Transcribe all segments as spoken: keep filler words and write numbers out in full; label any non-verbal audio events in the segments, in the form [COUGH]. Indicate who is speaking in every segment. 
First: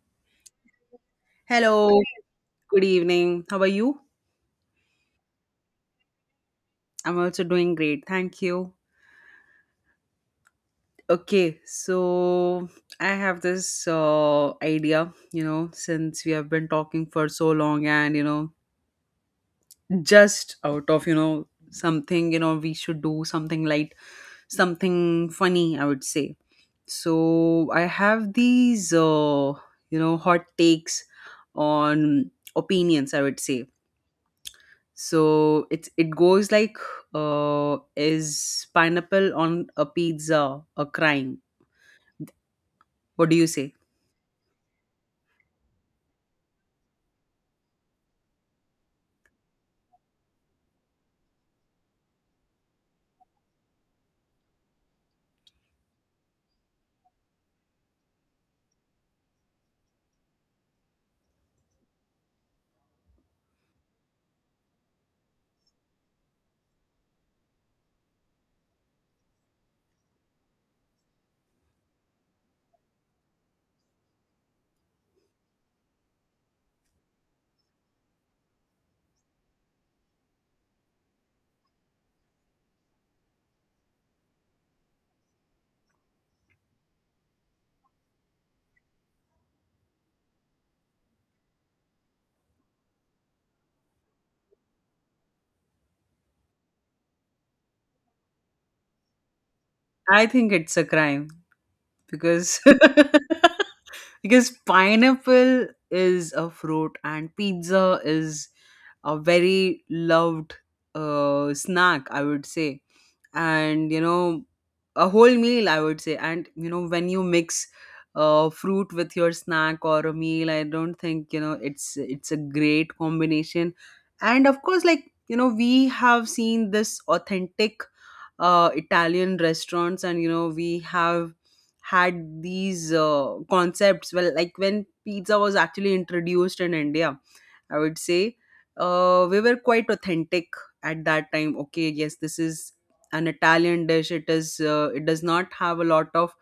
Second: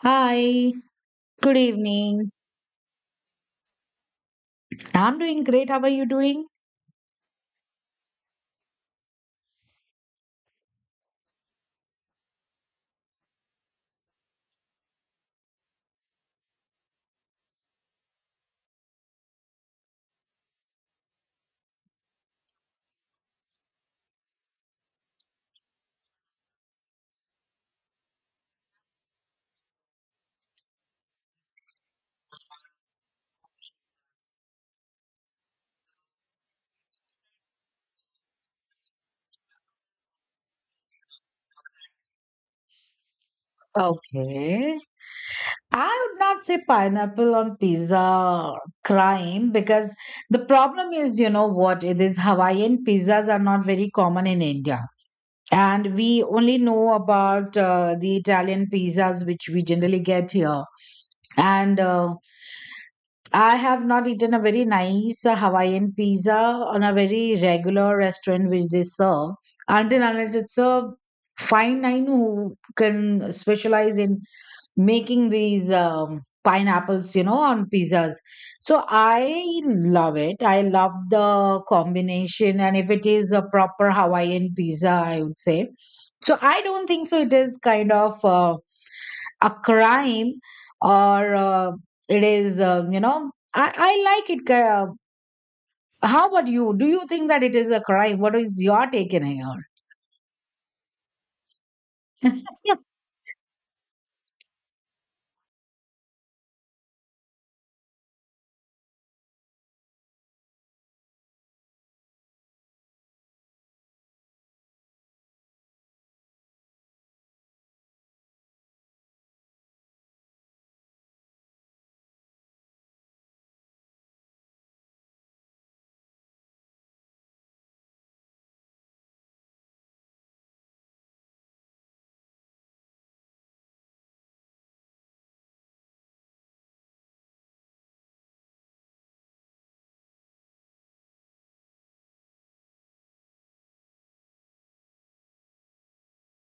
Speaker 1: Hi, good
Speaker 2: Hello,
Speaker 1: evening.
Speaker 2: good evening. How are you?
Speaker 1: I'm doing great. How are you doing?
Speaker 2: I'm also doing great. Thank you. Okay, so I have this uh, idea, you know, since we have been talking for so long and, you know, just out of, you know, something, you know, we should do something light, something funny, I would say. So I have these, uh, you know, hot takes on opinions, I would say so it's it goes like uh is pineapple on a pizza a crime? What do you say?
Speaker 1: Okay. I would not say pineapple on pizza crime, because the problem is, you know what, it is Hawaiian pizzas are not very common in India. And we only know about uh, the Italian pizzas, which we generally get here. And uh, I have not eaten a very nice uh, Hawaiian pizza on a very regular restaurant which they serve, until unless it's a fine line who can specialize in making these um, pineapples, you know, on pizzas. So I love it. I love the combination, and if it is a proper Hawaiian pizza, I would say. So I don't think so. It is kind of Uh, a crime, or uh, it is, uh, you know, I, I like it. Uh, how about you? Do you think that it is a crime? What is your take in here?
Speaker 2: I think it's a crime because
Speaker 1: [LAUGHS]
Speaker 2: [LAUGHS] because pineapple is a fruit and pizza is a very loved uh, snack, I would say, and you know, a whole meal, I would say. And you know, when you mix uh, fruit with your snack or a meal, I don't think you know it's it's a great combination. And of course, like you know, we have seen this authentic uh, Italian restaurants, and you know, we have had these uh, concepts well, like when pizza was actually introduced in India, I would say. Uh, we were quite authentic at that time. Okay, yes, this is an Italian dish. It is. Uh, it does not have a lot of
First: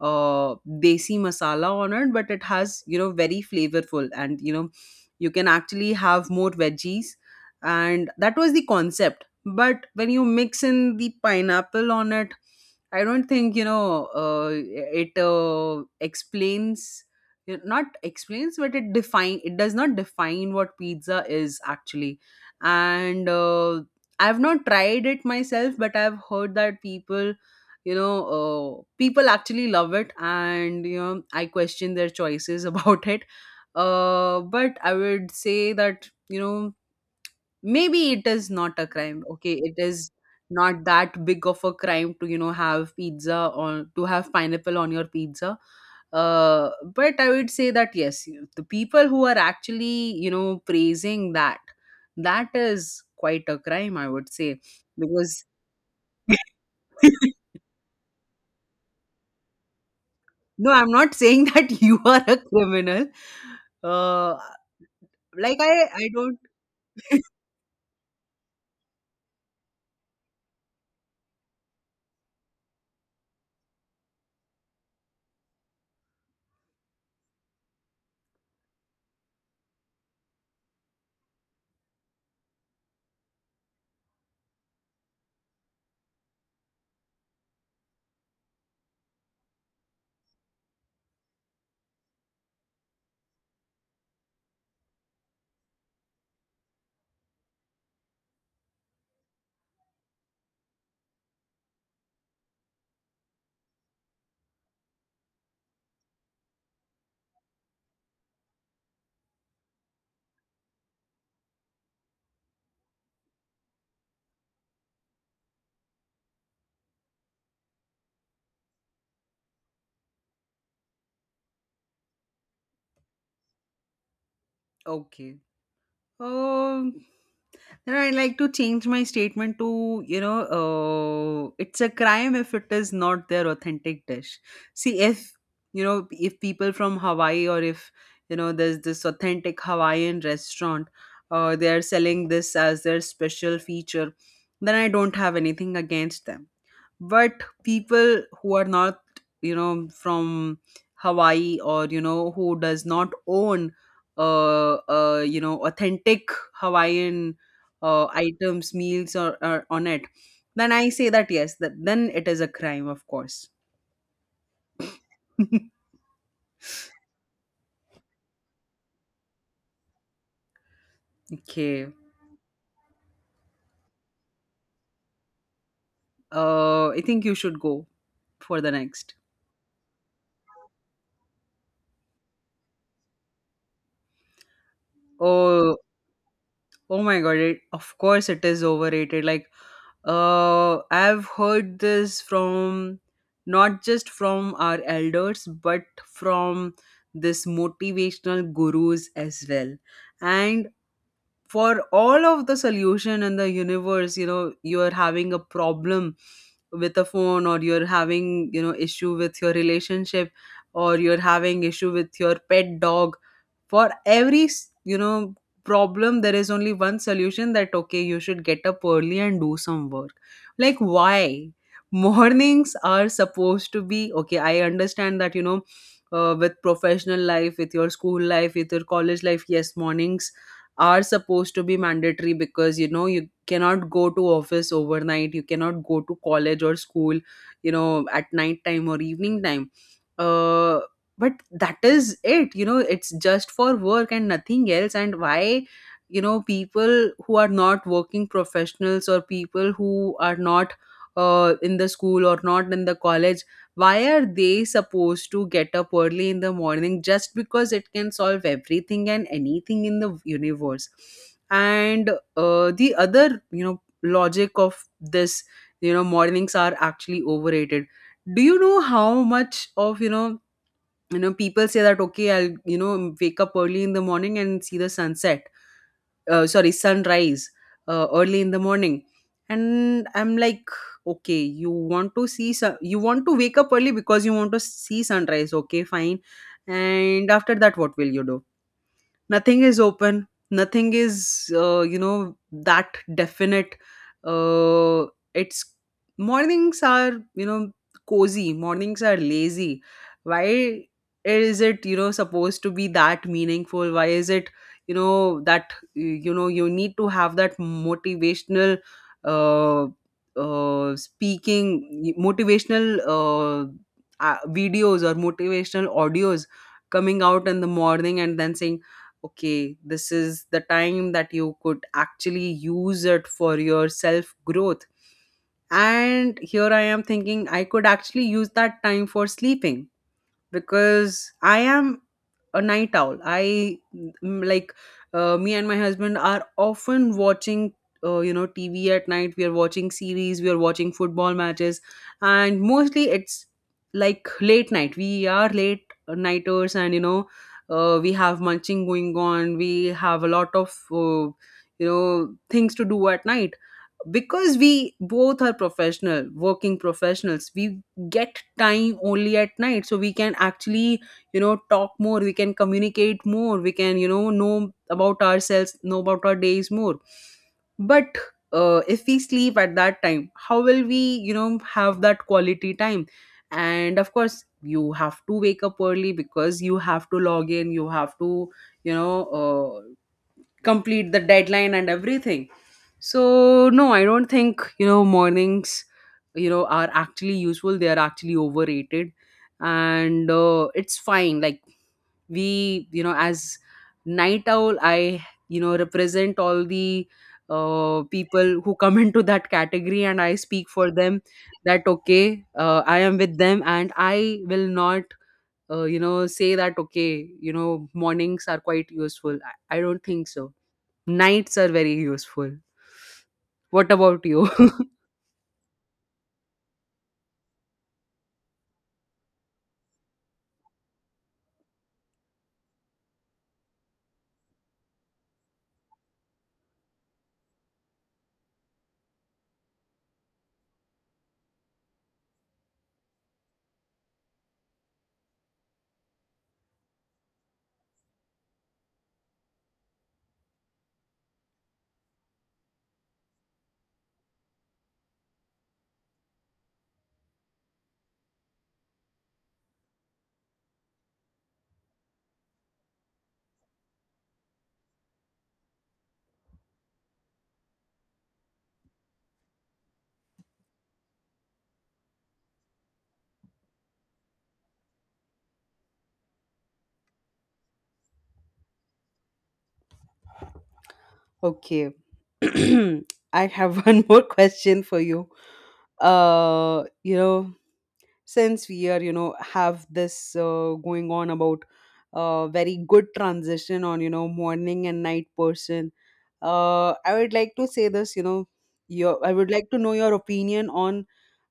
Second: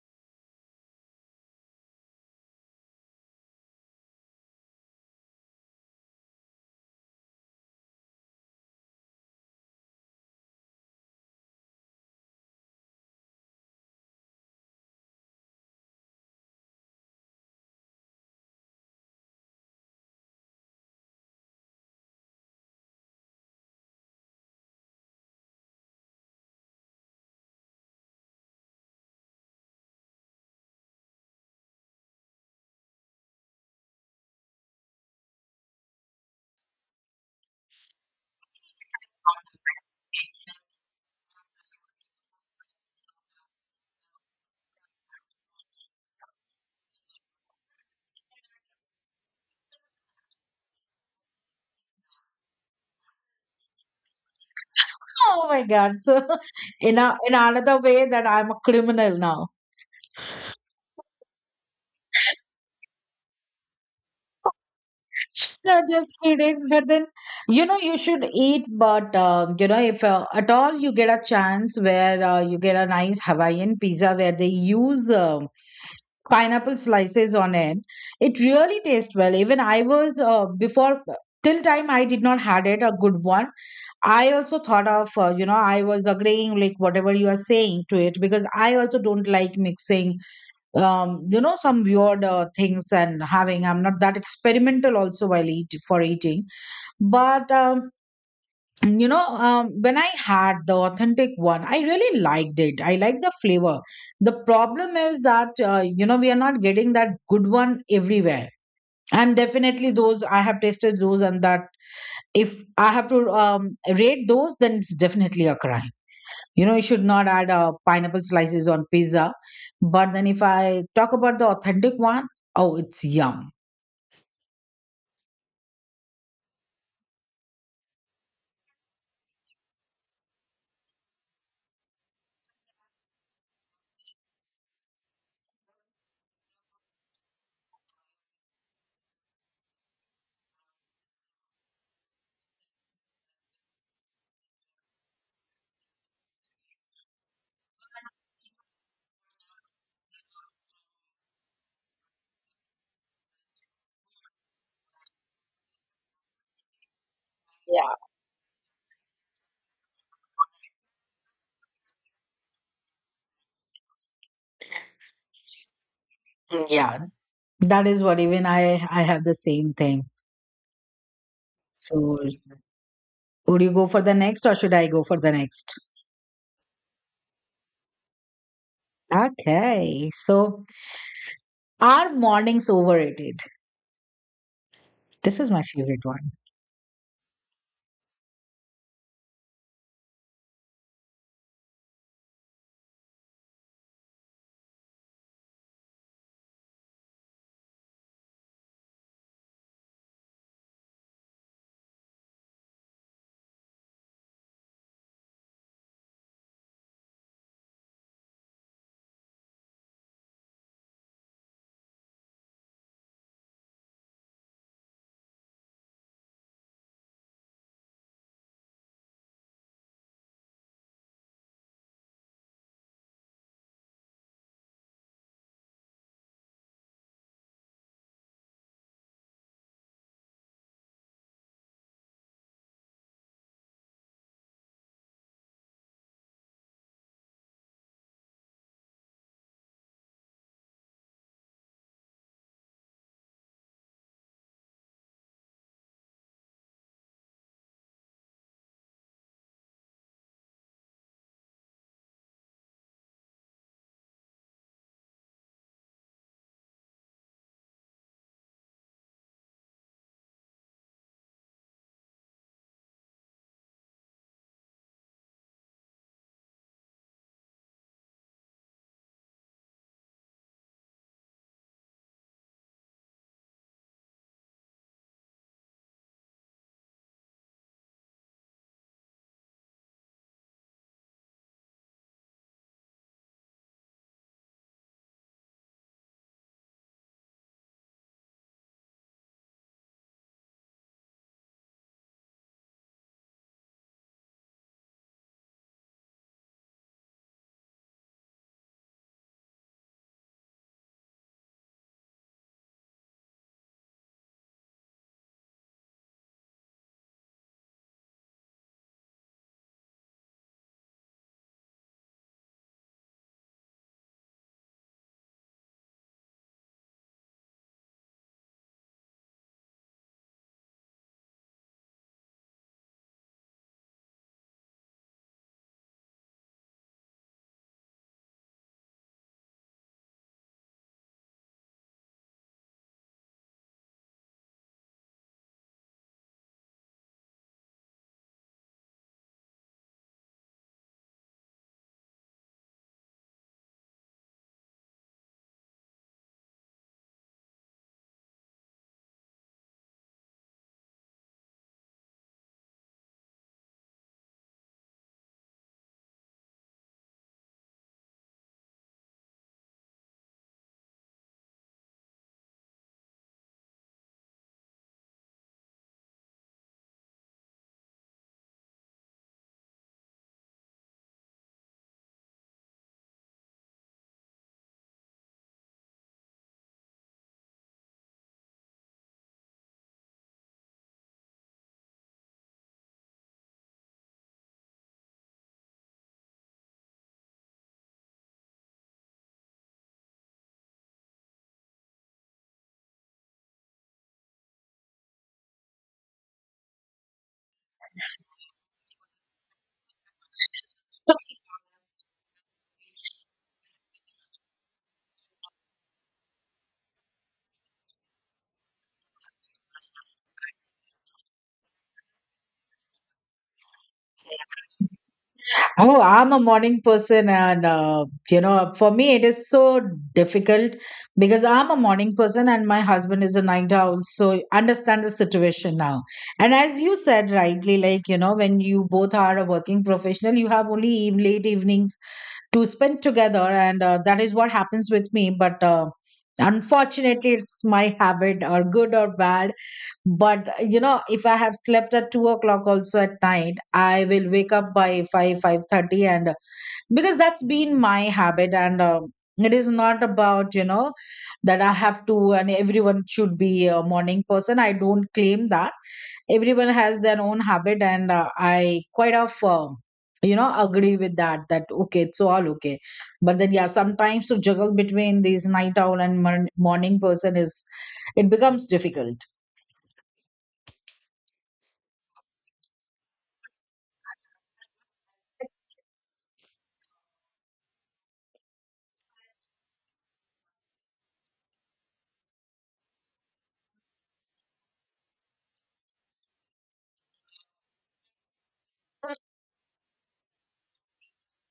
Speaker 2: uh, desi masala on it, but it has, you know, very flavorful, and you know, you can actually have more veggies, and that was the concept. But when you mix in the pineapple on it, I don't think you know uh, it uh, explains it, not explains but it define it does not define what pizza is actually. And uh, I've not tried it myself, but I've heard that people, you know, uh, people actually love it, and you know, I question their choices [LAUGHS] about it. Uh, but I would say that, you know, maybe it is not a crime. Okay, it is not that big of a crime to, you know, have pizza or to have pineapple on your pizza. Uh, but I would say that yes, you- the people who are actually, you know, praising that, that is quite a crime, I would say, because
Speaker 1: Oh my God, so, [LAUGHS] in a
Speaker 2: [LAUGHS]
Speaker 1: in another way that I'm a criminal now.
Speaker 2: no, I'm not saying [LAUGHS] that you are a criminal. uh like i
Speaker 1: No,
Speaker 2: i
Speaker 1: just
Speaker 2: don't.
Speaker 1: kidding, but then you know you should eat, but uh, you know, if uh, at all you get a chance where uh, you get a nice Hawaiian pizza where they use um pineapple slices on it, it really tastes well. Even I was uh, before, till time I did not had it a good one. I also thought of, uh, you know, I was agreeing like whatever you are saying to it, because I also don't like mixing um, you know, some weird uh, things, and having, I'm not that experimental also while eat for eating. But um, you know, um, when I had the authentic one, I really liked it. I like the flavor. The problem is that uh, you know, we are not getting that good one everywhere. And definitely those, I have tasted those, and that if I have to um, rate those, then it's definitely a crime. You know, you should not add uh, pineapple slices on pizza. But then if I talk about the authentic one, oh, it's yum.
Speaker 2: Okay. Um, then I like to change my statement to, you know, uh, it's a crime if it is not their authentic dish. See, if, you know, if people from Hawaii, or if, you know, there's this authentic Hawaiian restaurant, uh, they're selling this as their special feature, then I don't have anything against them. But people who are not, you know, from Hawaii, or you know, who does not own uh, uh you know, authentic Hawaiian
Speaker 1: Yeah,
Speaker 2: uh, items, meals, or, or on it, then I say that yes, that then it is a crime, of course. [LAUGHS]
Speaker 1: yeah, that is what even i i have the same thing.
Speaker 2: Okay,
Speaker 1: So, would you go for the next or should I go for the next?
Speaker 2: uh I think you should go for the next.
Speaker 1: Okay. So, are mornings overrated? This is my
Speaker 2: Oh,
Speaker 1: favorite one.
Speaker 2: oh my god, it, of course it is overrated. Like uh, I've heard this from not just from our elders, but from this motivational gurus as well. And for all of the solution in the universe, you know, you're having a problem with a phone, or you're having, you know, issue with your relationship, or you're having issue with your pet dog, for every, you know, problem, there is only one solution, that okay, you should get up early and do some work. Like, why? [LAUGHS] Mornings are supposed to be, okay, I understand that, you know, uh, with professional life, with your school life, with your college life, yes, mornings are supposed to be mandatory, because you know, you cannot go to office overnight, you cannot go to college or school, you know, at night time or evening time. uh, but that is it, you know, it's just for work and nothing else. And why, you know, people who are not working professionals, or people who are not uh, in the school or not in the college, why are they supposed to get up early in the morning, just because it can solve everything and anything in the universe? And uh, the other, you know, logic of this, you know, mornings are actually overrated. Do you know how much of, you know, you know, people say that okay, I'll, you know, wake up early in the morning and see the sunset, uh, sorry, sunrise uh, early in the morning, and I'm like, okay, you want to see sun- you want to wake up early because you want to see sunrise, okay, fine, and after that what will you do? Nothing is open, nothing is, uh, you know, that definite. uh, it's, mornings are, you know, cozy, mornings are lazy. Why is it, you know, supposed to be that meaningful? Why is it, you know, that, you know, you need to have that motivational, uh, uh, speaking motivational, uh, uh, videos or motivational audios coming out in the morning and then saying, okay, this is the time that you could actually use it for your self growth, and here I am thinking I could actually use that time for sleeping, because I am a night owl. I, mm, like uh, me and my husband are often watching, uh, you know, T V at night. We are watching series, we are watching football matches, and mostly it's like late night. We are late nighters, and you know uh, we have munching going on. We have a lot of uh, you know, things to do at night, because we both are professional working professionals. We get time only at night, so we can actually, you know, talk more, we can communicate more, we can, you know know about ourselves, know about our days more. But uh, if we sleep at that time, how will we, you know, have that quality time? And of course, you have to wake up early because you have to log in, you have to, you know, uh, complete the deadline and everything. So no, I don't think, you know, mornings, you know, are actually useful. They are actually overrated. And uh, it's fine, like we, you know, as night owl, I, you know, represent all the uh, people who come [LAUGHS] into that category, and I speak for them that okay, uh, I am with them, and I will not uh, you know, say that okay, you know, mornings are quite useful. i, I don't think so. Nights are very useful. What about you? [LAUGHS]
Speaker 1: Oh, I'm a morning person, and uh, you know, for me, it is so difficult, because I'm a morning person and my husband is a night owl, so understand the situation now. And as you said rightly, like you know, when you both are a working professional, you have only eve- late evenings to spend together, and uh, that is what happens with me. But uh, unfortunately, it's my habit, or good or bad. But you know, if I have slept at two o'clock also at night, I will wake up by five five thirty, and uh, because that's been my habit. And um, it is not about you know that I have to, and everyone should be a morning person. I don't claim that. Everyone has their own habit, and uh, I quite of um you know agree with that, that okay, it's all okay. But then, yeah, sometimes to juggle between these night owl and morn- morning person is, it becomes difficult.
Speaker 2: Okay. [CLEARS THROAT] I have [LAUGHS] one more question for you. Uh, you know, since we are, you know, have this uh, going on about uh, very good transition on, you know, morning and night person, uh, I would like to say this, you know, your, I would like to know your opinion on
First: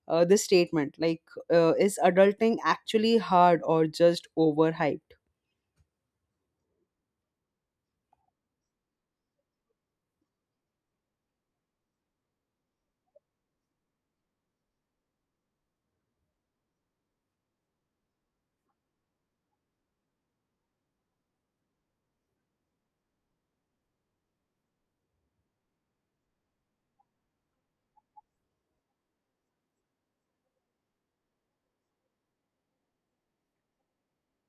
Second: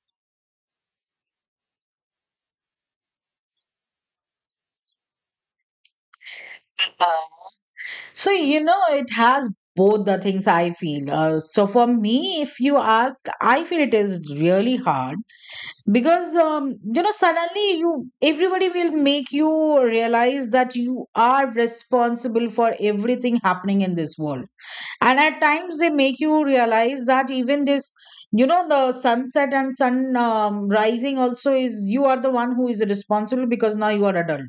Speaker 2: uh, this statement. Like, uh, is adulting actually hard or just overhyped?
Speaker 1: So, you know, it has both the things I feel. Uh, so, for me, if you ask, I feel it is really hard, because, um, you know, suddenly you everybody will make you realize that you are responsible for everything happening in this world. And at times, they make you realize that even this. You know, the sunset and sun um, rising also is, you are the one who is responsible, because now you are adult.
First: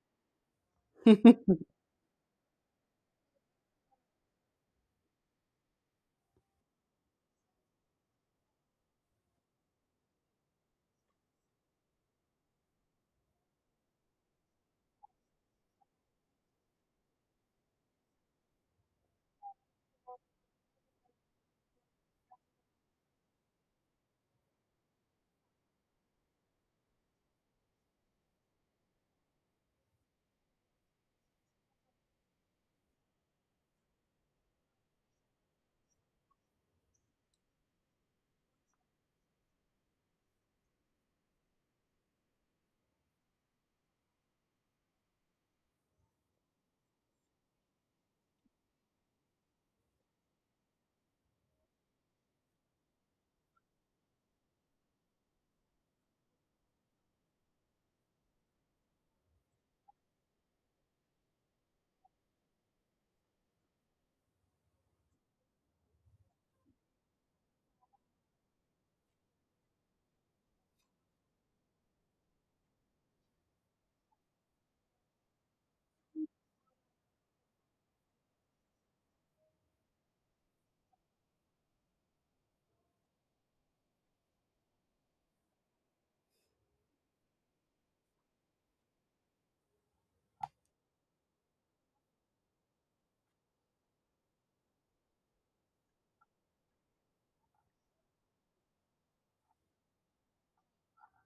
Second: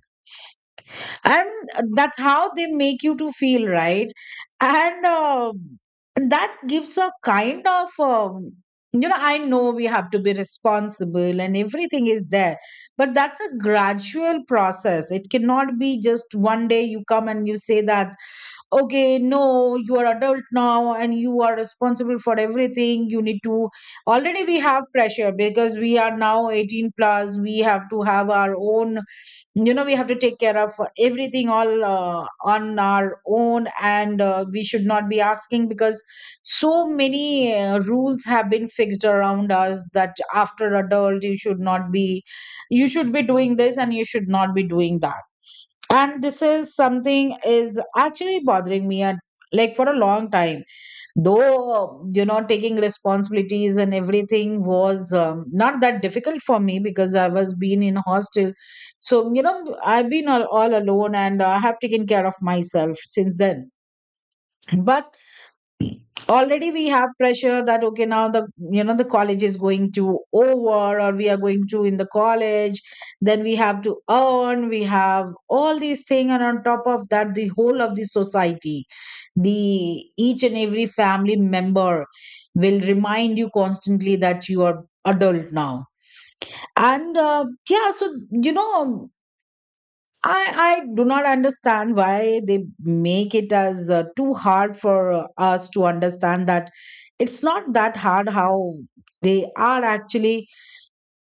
Speaker 1: And
Speaker 2: [LAUGHS]
Speaker 1: that's how they make you to feel, right? And uh, that gives a kind of um, you know, I know we have to be responsible and everything is there, but that's a gradual process. It cannot be just one day you come and you say that, okay, no, you are adult now and you are responsible for everything, you need to. Already we have pressure because we are now eighteen plus. We have to have our own, you know, we have to take care of everything, all uh, on our own. And uh, we should not be asking, because so many uh, rules have been fixed around us that after adult you should not be, you should be doing this, and you should not be doing that. And this is something is actually bothering me at, like, for a long time. Though you know, taking responsibilities and everything was um, not that difficult for me, because I was been in hostel. So you know, I've been all, all alone and I have taken care of myself since then. But already we have pressure that okay, now the you know the college is going to over, or we are going to in the college, then we have to earn, we have all these things. And on top of that, the whole of the society, the each and every family member will remind you constantly that you are adult now. And uh, yeah, so you know, i i do not understand why they make it as uh, too hard for uh, us to understand that it's not that hard how they are actually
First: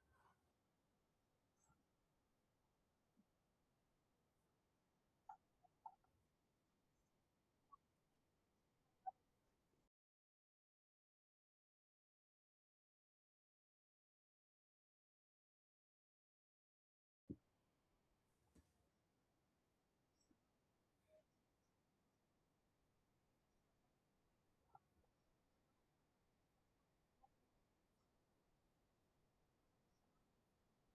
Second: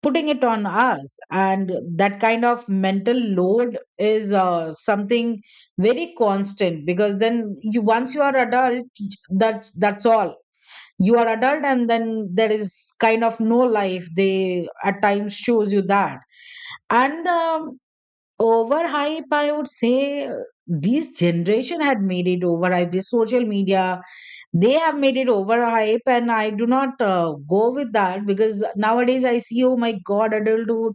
Speaker 1: putting it on us. And that kind of mental load is uh, something very constant, because then you once you are adult, that's that's all, you are adult, and then there is kind of no life, they at times shows you that. And um, overhype, I would say. Uh, this generation had made it overhype, this social media, they have made it overhype, and I do not uh, go with that, because nowadays I see, oh my God, adulthood,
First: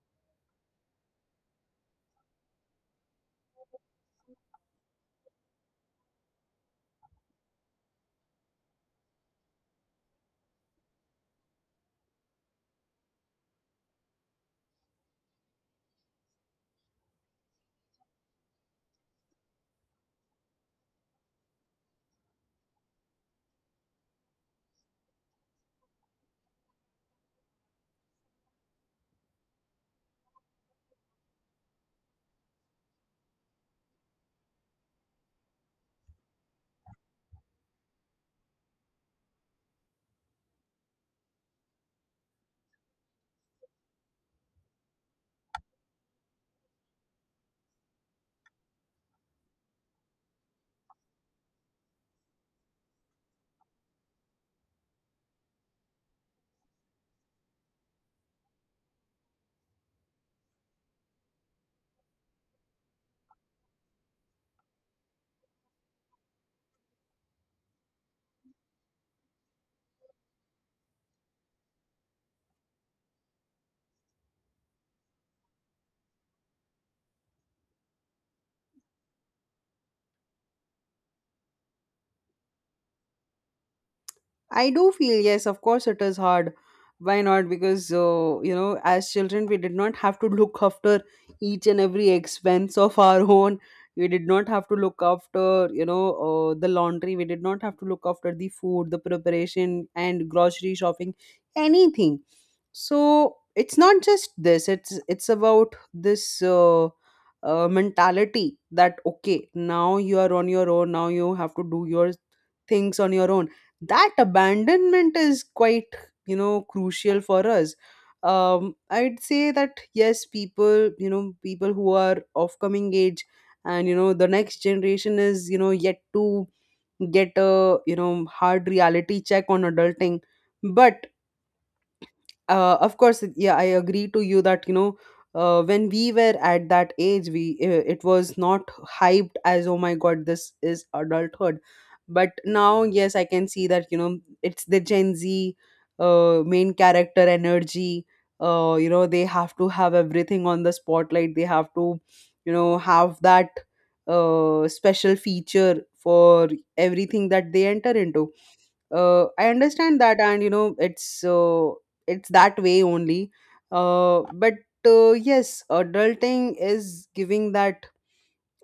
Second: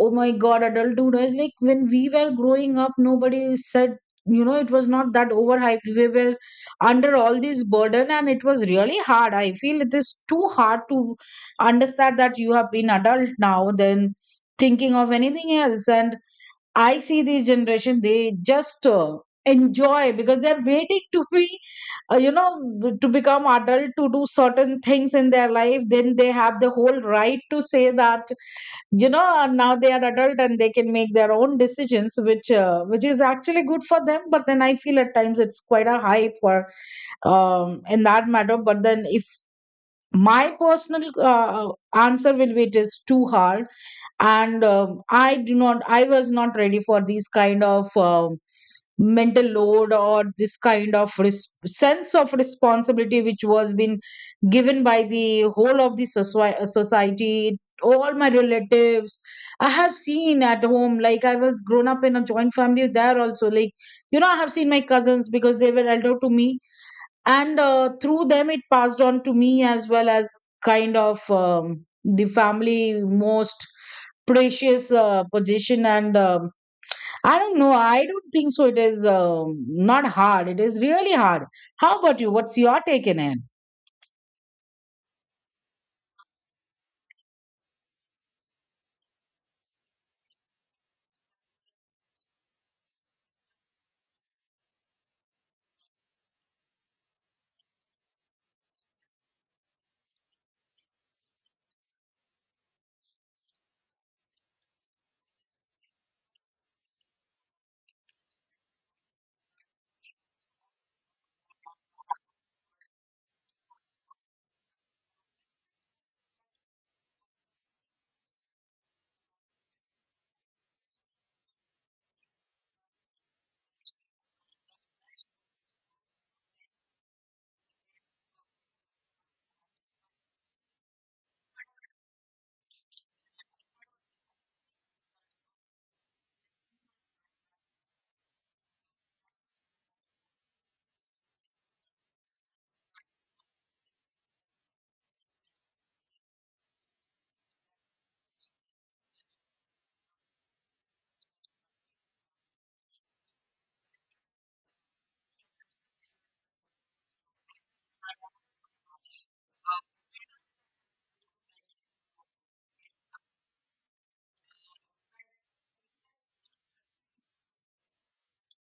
Speaker 1: oh my God, adulthood is like, when we were growing up, nobody said, you know, it was not that overhyped. We were under all this burden, and it was really hard. I feel it is too hard to understand that you have been adult now than thinking of anything else. And I see this generation, they just uh, enjoy, because they're waiting to be uh, you know, to become adult, to do certain things in their life, then they have the whole right to say that you know, uh, now they are adult and they can make their own decisions, which uh, which is actually good for them. But then I feel at times it's quite a hype for, um in that matter. But then, if my personal uh, answer will be, it is too hard. And um, i do not I was not ready for these kind of um mental load, or this kind of res- sense of responsibility which was been given by the whole of the soci- society, all my relatives. I have seen at home, like, I was grown up in a joint family. There also, like you know, I have seen my cousins, because they were elder to me. And uh, through them it passed on to me as well, as kind of um, the family most precious uh, position. And um, I don't know. I don't think so. It is um, not hard. It is really hard. How about you? What's your take in it?
Speaker 2: I do feel, yes, of course, it is hard. Why not? Because, uh, you know, as children, we did not have to look after each and every expense [LAUGHS] of our own. We did not have to look after, you know, uh, the laundry. We did not have to look after the food, the preparation, and grocery shopping, anything. So it's not just this. It's it's about this uh, uh, mentality that okay, now you are on your own. Now you have to do your things on your own. That abandonment is quite, you know, crucial for us. Um, I'd say that yes, people, you know, people who are of coming age, and you know, the next generation is, you know, yet to get a, you know, hard reality check on adulting. But uh, of course it- yeah, I agree to you that, you know, uh, when we were at that age, we uh, it was not hyped as oh my god, this is adulthood. But now yes, I can see that, you know, it's the Gen Z uh, main character energy. Uh, you know, they have to have everything on the spotlight. They have to, you know, have that uh, special feature for everything that they enter into. uh, I understand that, and you know, it's uh, it's that way only. Uh, but uh, yes, adulting is giving that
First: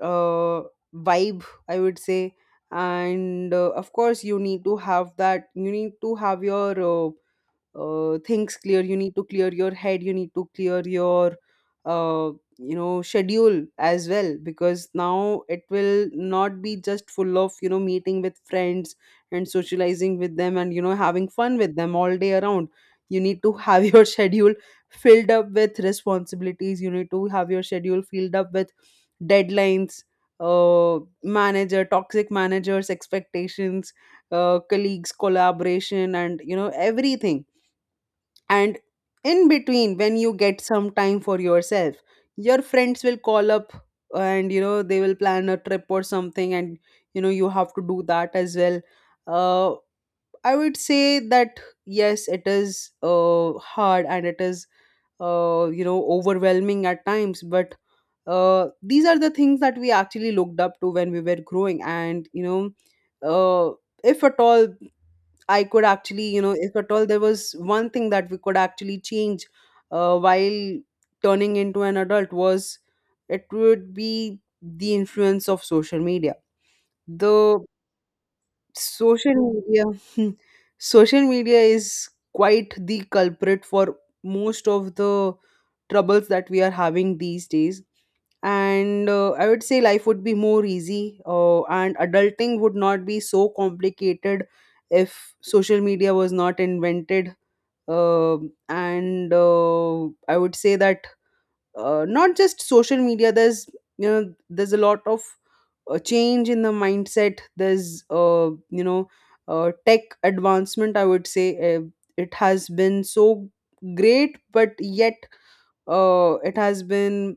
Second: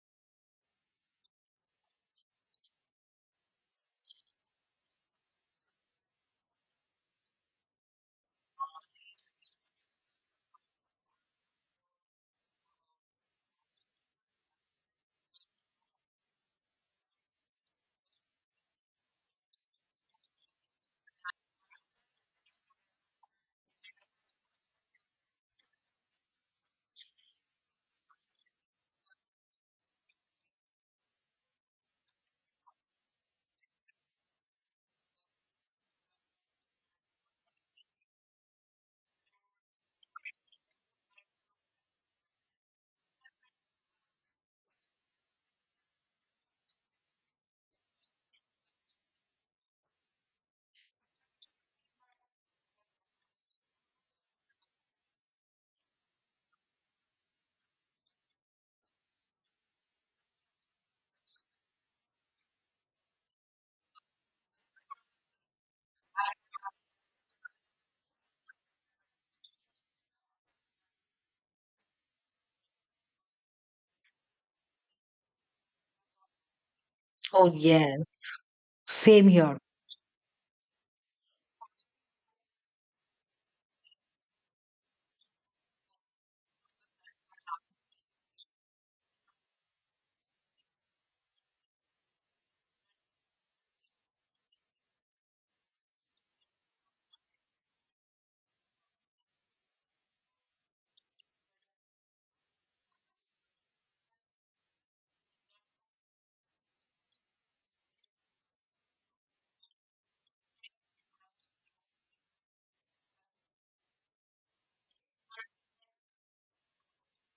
Speaker 2: uh, vibe, I would say. And uh, of course, you need to have that, you need to have your uh, uh, things clear, you need to clear your head, you need to clear your uh, you know, schedule as well, because now it will not be just full of, you know, meeting with friends and socializing with them and you know, having fun with them all day around. You need to have [LAUGHS] your schedule filled up with responsibilities, you need to have your schedule filled up with deadlines, uh manager, toxic managers' expectations, uh colleagues, collaboration, and you know, everything. And in between, when you get some time for yourself, your friends will call up and you know, they will plan a trip or something, and you know, you have to do that as well. Uh, I would say that yes, it is uh, hard, and it is uh, you know overwhelming at times. But uh, these are the things that we actually looked up to when we were growing. and you know, uh, if at all I could actually, you know, if at all there was one thing that we could actually change uh, while turning into an adult was it would be the influence of social media.
Speaker 1: Oh,
Speaker 2: The
Speaker 1: yes. Same
Speaker 2: social
Speaker 1: here.
Speaker 2: media [LAUGHS] Social media is quite the culprit for most of the troubles that we are having these days. And uh, I would say life would be more easy uh, and adulting would not be so complicated if social media was not invented. Um and uh, I would say that, uh, not just social media, there's you know there's a lot of a change in the mindset. There's uh, you know uh, tech advancement, I would say. Uh, it has been so great, but yet uh, it has been,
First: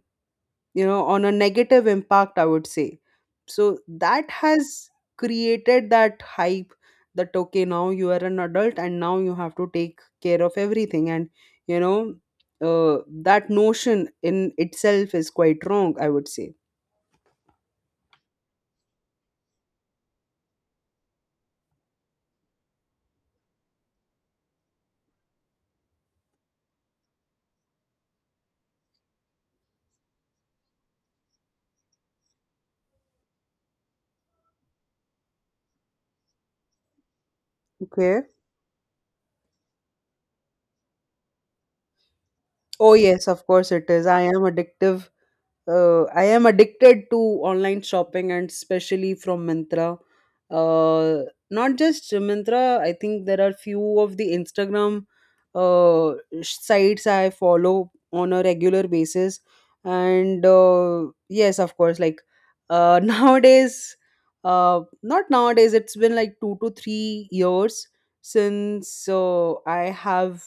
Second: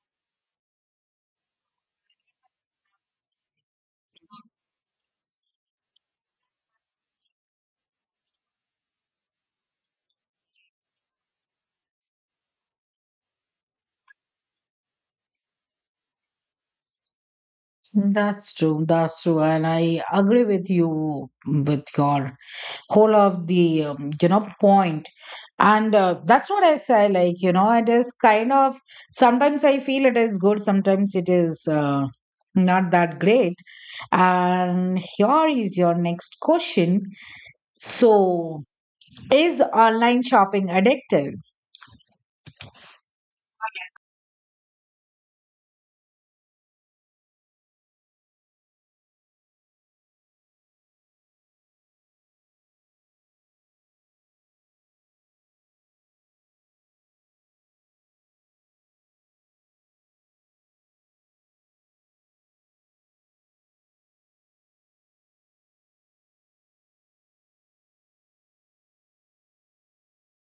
Speaker 2: you know on a negative impact, I would say. So that has created that hype that okay, now you are an adult and now you have to take care of everything. And you know uh, that notion in itself is quite wrong, I would say.
Speaker 1: That's true. That's true. And I agree with you with your whole of the, um, you know, point. And uh, that's what I say. Like, you know, it is kind of, sometimes I feel it is good, sometimes it is uh, not that great. And here is your next question.
Speaker 2: Okay.
Speaker 1: So, is online shopping addictive?
Speaker 2: Oh yes, of course it is. I am addictive. Uh, I am addicted to online shopping, and especially from Myntra. Uh, Not just Myntra. I think there are few of the Instagram uh, sites I follow on a regular basis, and uh, yes, of course, like uh, [LAUGHS] nowadays, uh, not nowadays. It's been like two to three years since uh, I have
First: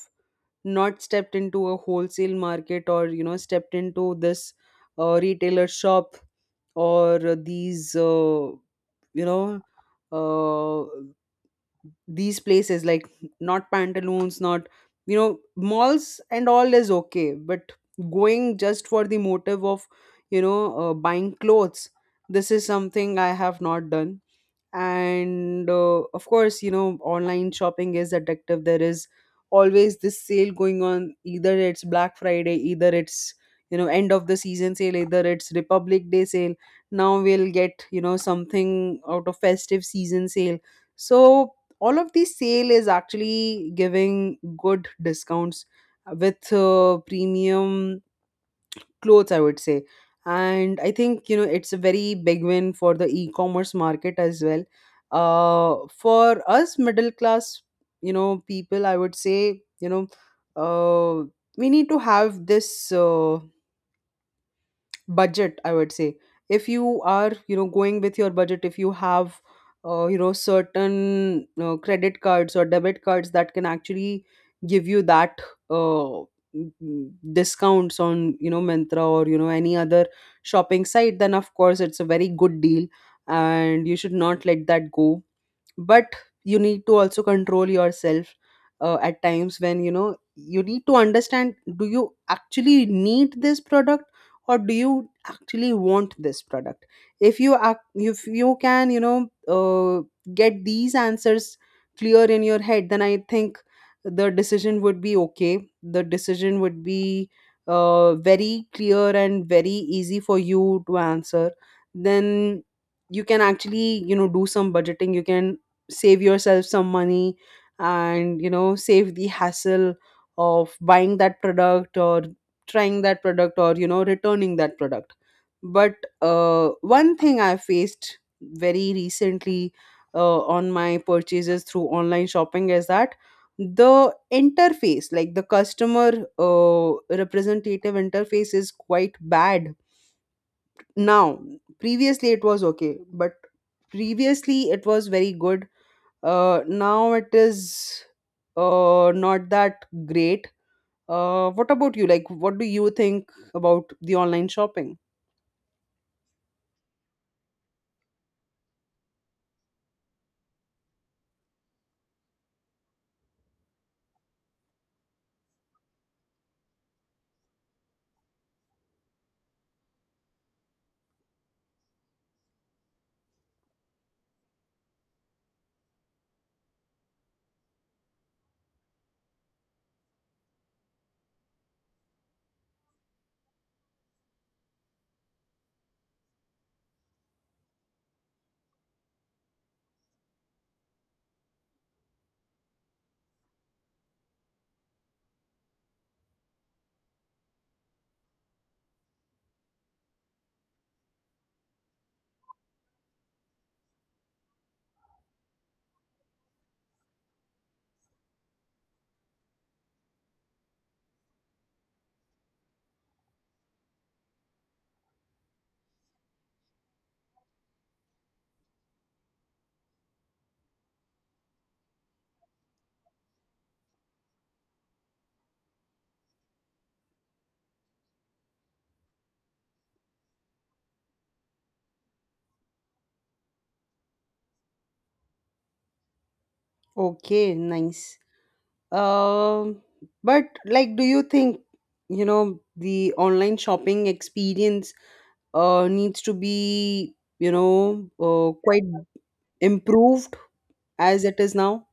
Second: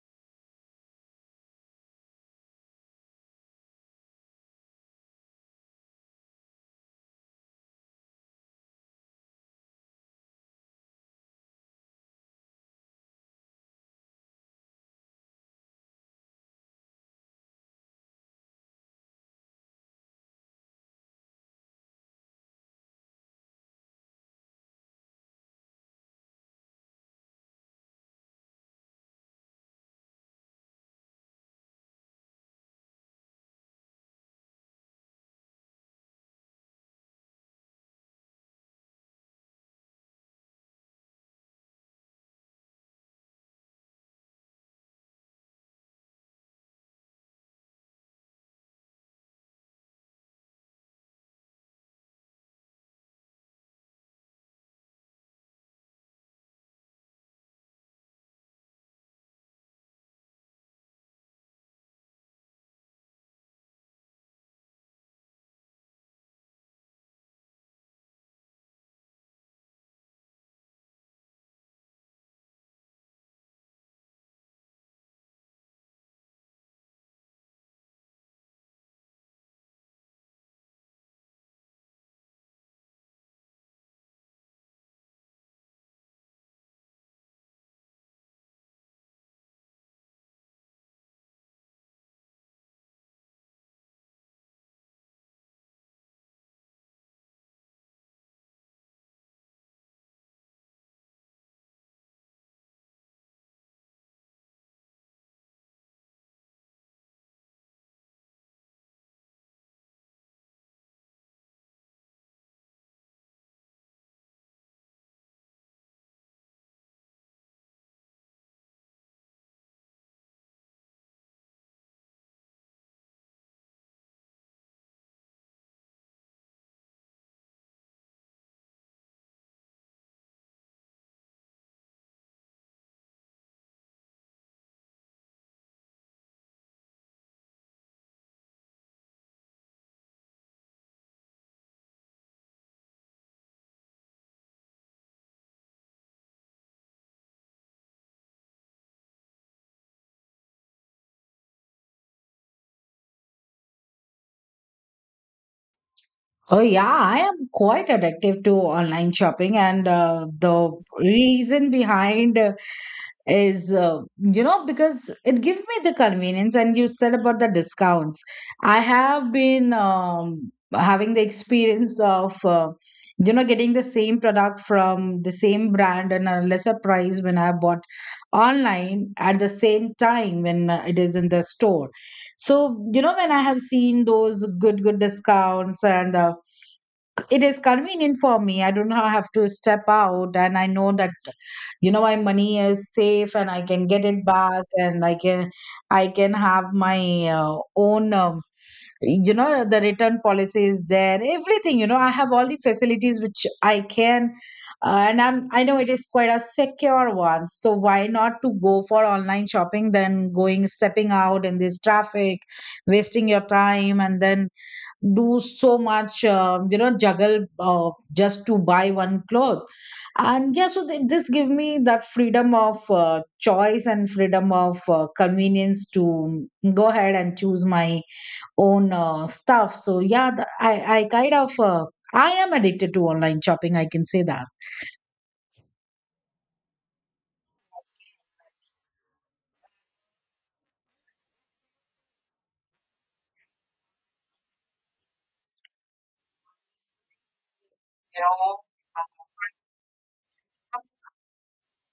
Speaker 2: not stepped into a wholesale market, or you know stepped into this uh, retailer shop, or these uh, you know uh, these places, like not pantaloons, not you know malls and all is okay, but going just for the motive of you know uh, buying clothes, this is something I have not done. And uh, of course, you know, online shopping is addictive. There is always this sale going on, either it's Black Friday, either it's, you know, end of the season sale, either it's Republic Day sale. Now we'll get, you know, something out of festive season sale. So all of these sale is actually giving good discounts with uh, premium clothes, I would say. And I think, you know, it's a very big win for the e-commerce market as well. Uh, for us middle class, you know, people, I would say, you know uh, we need to have this uh, budget, I would say. If you are, you know, going with your budget, if you have uh, you know certain uh, credit cards or debit cards that can actually give you that uh, m- m- discounts on, you know, Myntra or, you know, any other shopping site, then of course it's a very good deal and you should not let that go. But you need to also control yourself uh, at times, when you know you need to understand, do you actually need this product, or do you actually want this product? If you act, if you can, you know uh, get these answers clear in your head, then I think the decision would be okay, the decision would be uh, very clear and very easy for you to answer. Then you can actually, you know, do some budgeting, you can save yourself some money, and you know, save the hassle of buying that product, or trying that product, or you know, returning that product. But uh, one thing I faced very recently uh, on my purchases through online shopping is that the interface, like the customer uh, representative interface is quite bad now. Previously it was okay, but previously it was very good. Uh, now it is uh, not that great. Uh, what about you? Like, what do you think about the online shopping?
Speaker 1: Oh yeah, I am quite addictive to online shopping, and uh, the reason behind is uh, you know because it gives me the convenience and you said about the discounts. I have been um, having the experience of uh, you know getting the same product from the same brand and a lesser price when I bought online, at the same time when uh, it is in the store. So you know, when I have seen those good good discounts and uh, it is convenient for me, I do not have to step out and I know that you know my money is safe and I can get it back and i can i can have my uh, own um, you know the return policy is there, everything, you know I have all the facilities which I can uh, and i'm I know it is quite a secure one. So why not to go for online shopping than going stepping out in this traffic, wasting your time and then do so much um, you know juggle, uh, just to buy one cloth. And yeah, so th- this give me that freedom of uh, choice and freedom of uh, convenience to um, go ahead and choose my own uh, stuff. So yeah, th- i i kind of uh, I am addicted to online shopping, I can say that.
Speaker 2: Okay, nice. Um, but like, do you think, you know, the online shopping experience uh, needs to be, you know, uh, quite improved as it is now?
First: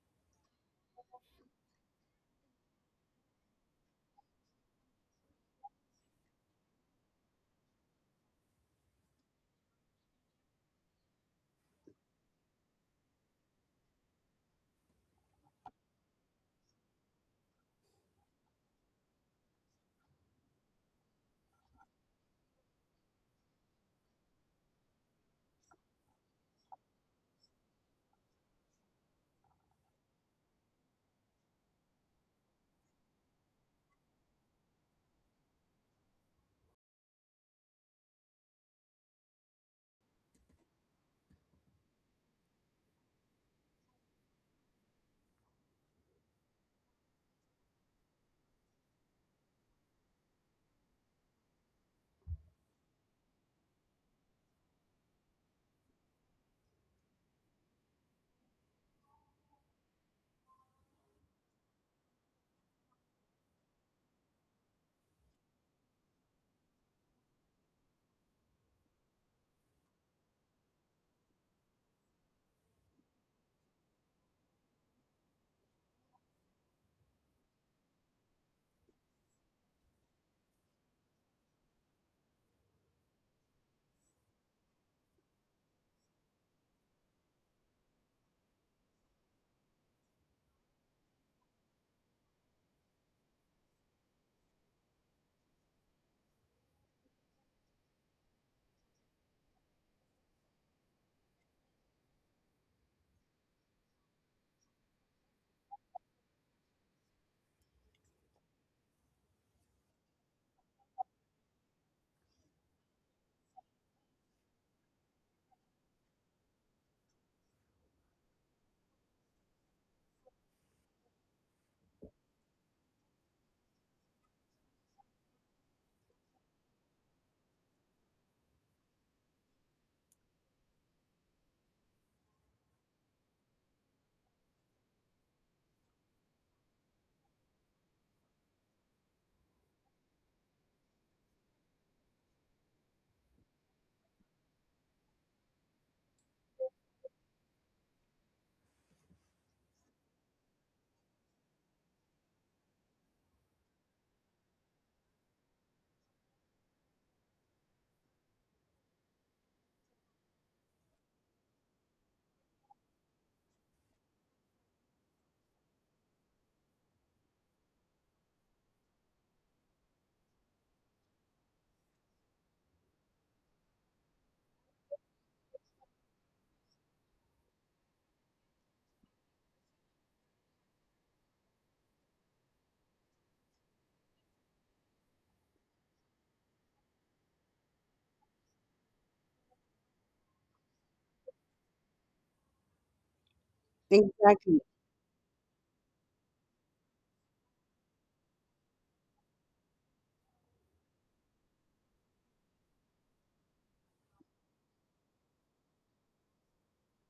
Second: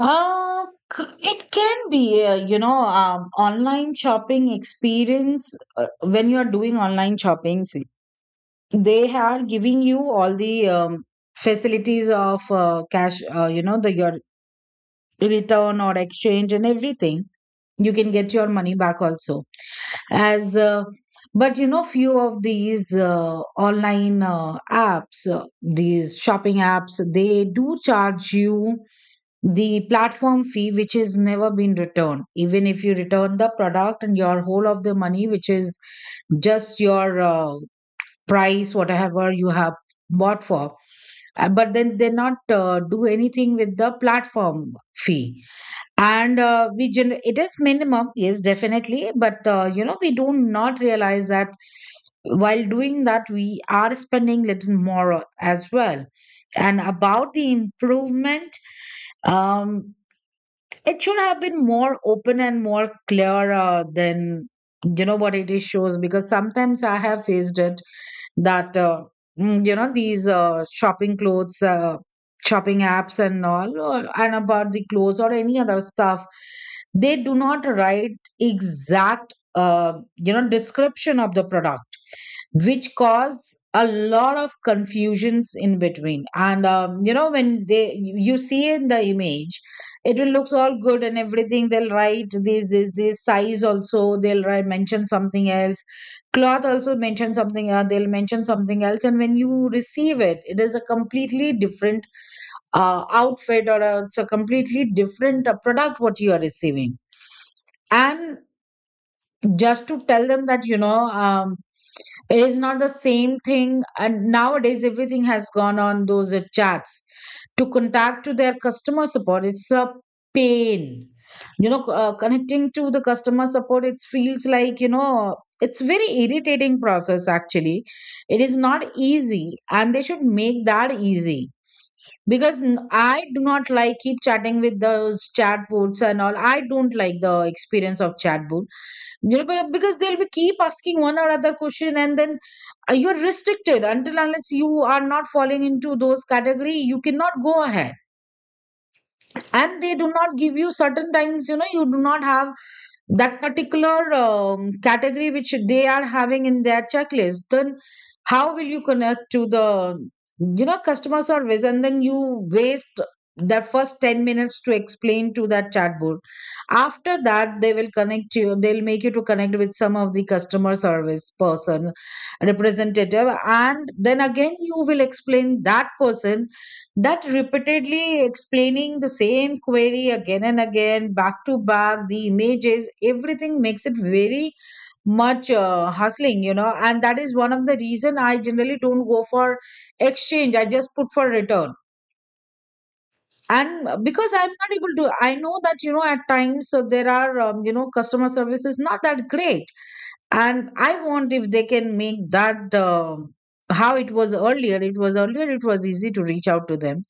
Speaker 1: uh, c- it can be, uh, you know, um, online shopping experience. Uh, when you are doing online shopping, they are giving you all the um, facilities of uh, cash, uh, you know, the your return or exchange and everything. You can get your money back also, as uh, but you know few of these uh, online uh, apps, uh, these shopping apps, they do charge you the platform fee, which is never been returned even if you return the product and your whole of the money which is just your uh, price whatever you have bought for. Uh, but then they not uh, do anything with the platform fee. And uh, we gen- it is minimum, yes, definitely, but uh, you know we do not realize that while doing that we are spending little more as well. And about the improvement, um it should have been more open and more clear uh, than you know what it is shows, because sometimes I have faced it that uh, mm, you know these uh, shopping clothes, uh, shopping apps and all, uh, and about the clothes or any other stuff, they do not write exact, uh, you know, description of the product, which cause a lot of confusions in between. And um, you know, when they you you see in the image, it will looks all good and everything. They'll write this this this size also, they'll write mention something else, cloth also mention something, uh, they'll mention something else, and when you receive it, it is a completely different uh, outfit or a, it's a completely different uh, product what you are receiving. And just to tell them that you know um, it is not the same thing, and nowadays everything has gone on those uh, chats to contact to their customer support. It's a pain, you know. Uh, connecting to the customer support, it feels like, you know, it's very irritating process actually. It is not easy and they should make that easy, because n- I do not like keep chatting with those chatbots and all. I don't like the experience of chatbot. Yeah, but because they'll be keep asking one or other question, and then uh, you're restricted until unless you are not falling into those category, you cannot go ahead. And they do not give you certain times, you know, you do not have that particular um, category which they are having in their checklist. Then how will you connect to the you know customer service? And then you waste the first ten minutes to explain to that chatbot. After that they will connect you, they'll make you to connect with some of the customer service person, representative, and then again you will explain that person, that repeatedly explaining the same query again and again back to back, the images, everything makes it very much uh, hustling, you know. And that is one of the reason I generally don't go for exchange, I just put for return. And uh, because I'm
Speaker 2: Exactly,
Speaker 1: not able to I know that you know at times uh, there are um, you know customer service is not that great. And I want if they can make that uh, how it was earlier. It was earlier it was easy to reach out to them.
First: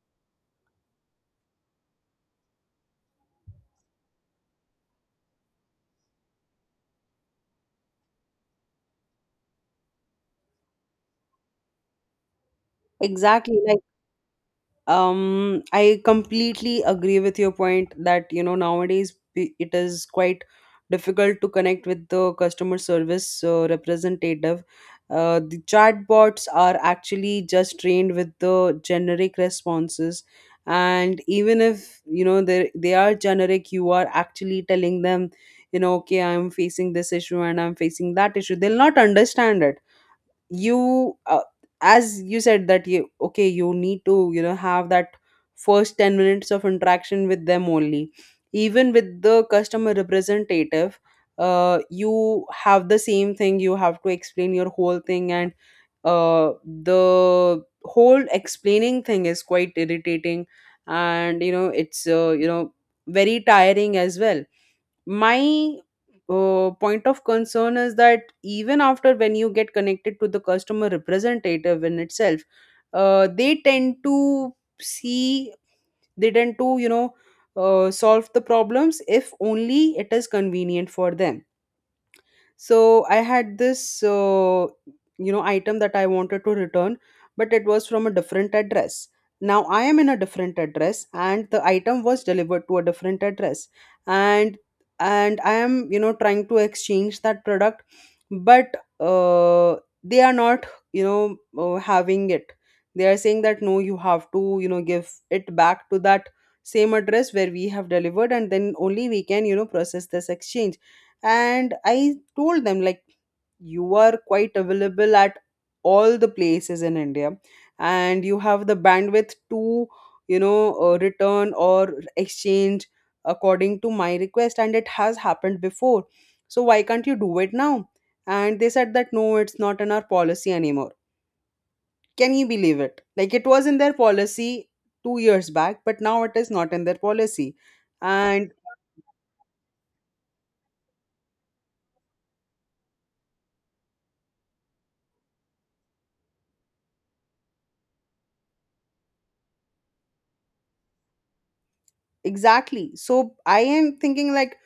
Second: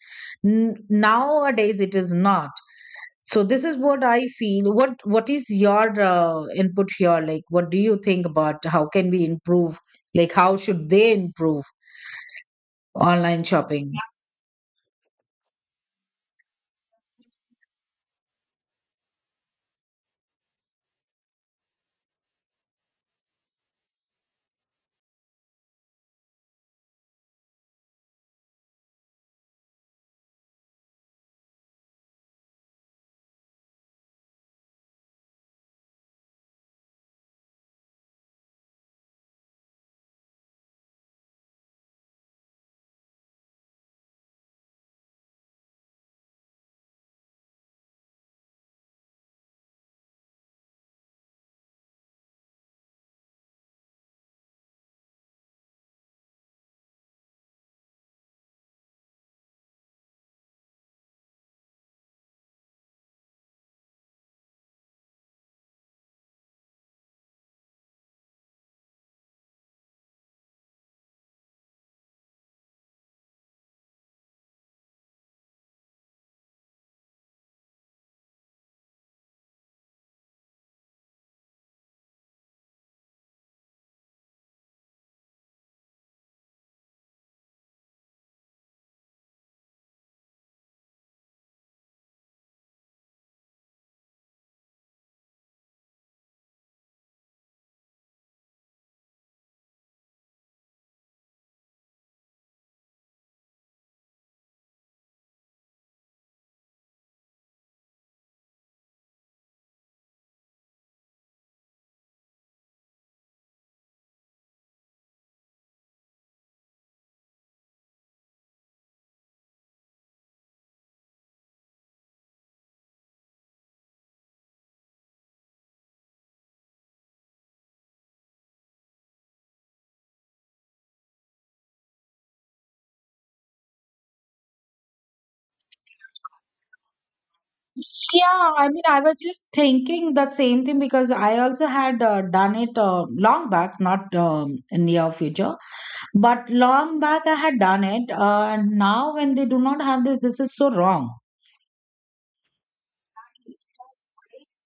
Speaker 1: N- nowadays it is not. So this is what I feel. What what is your uh, input here? Like what do you think about how can we improve, like how should they improve online
Speaker 2: exactly. Like,
Speaker 1: shopping?
Speaker 2: um I completely agree with your point that, you know, nowadays we-, it is quite difficult to connect with the customer service uh, representative. Uh, the chatbots are actually just trained with the generic responses, and even if, you know, they they are generic, you are actually telling them, you know, okay I'm facing this issue and I'm facing that issue, they'll not understand it. You uh, As you said that, you okay, you need to, you know, have that first ten minutes of interaction with them only, even with the customer representative. Uh, you have the same thing, you have to explain your whole thing, and uh, the whole explaining thing is quite irritating, and you know, it's uh, you know very tiring as well. My uh, point of concern is that even after when you get connected to the customer representative in itself, uh, they tend to see they tend to, you know, uh, solve the problems if only it is convenient for them. So I had this uh, you know item that I wanted to return, but it was from a different address. Now I am in a different address, and the item was delivered to a different address, and and I am, you know, trying to exchange that product, but uh, they are not, you know uh, having it. They are saying that, no, you have to, you know, give it back to that same address where we have delivered, and then only we can, you know, process this exchange. And I told them like, you are quite available at all the places in India, and you have the bandwidth to, you know uh, return or exchange according to my request, and it has happened before, so why can't you do it now? And they said that, no, it's not in our policy anymore. Can you believe it? Like it was in their policy two years back, but now it is not in their policy. And
Speaker 1: Yeah, I mean, I was just thinking the same thing, because I also had uh, done it uh, long back, not um, in near future. But long back, I had done it. Uh, and now, when they do not have this, this is so wrong.
Speaker 2: exactly. So I am thinking like,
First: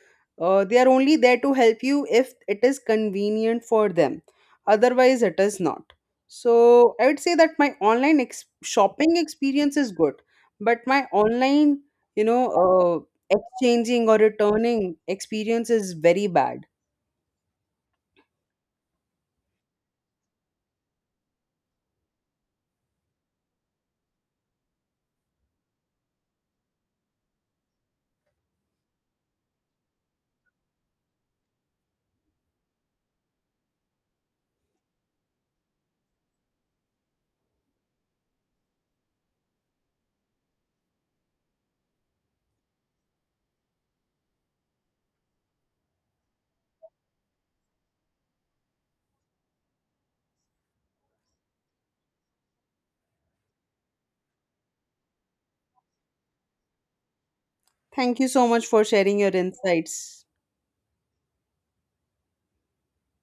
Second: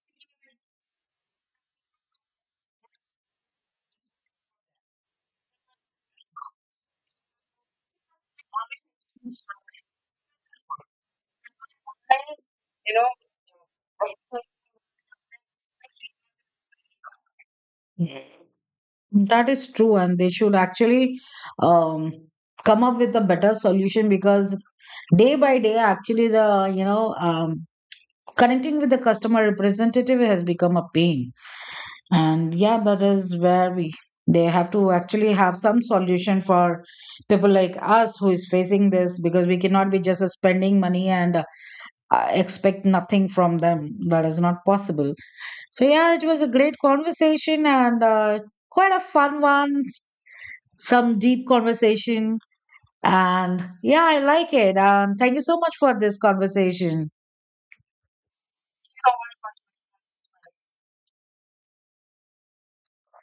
Speaker 2: uh, they are only there to help you if it is convenient for them. Otherwise, it is not. So I would say that my online ex- shopping experience is good, but my online, you
Speaker 1: And,
Speaker 2: know,
Speaker 1: you know,
Speaker 2: uh, exchanging or returning experience is very bad.
Speaker 1: That is true, and they should actually um, come up with a better solution, because day by day, actually, the you know um, connecting with the customer representative has become a pain. And yeah, that is where we they have to actually have some solution for people like us who is facing this, because we cannot be just spending money and I expect nothing from them. That is not possible. So yeah, it was a great conversation and uh, quite a fun one, s- some deep conversation. And yeah, I like it. And thank you so much for this conversation.
Speaker 2: Thank you so much for sharing your insights.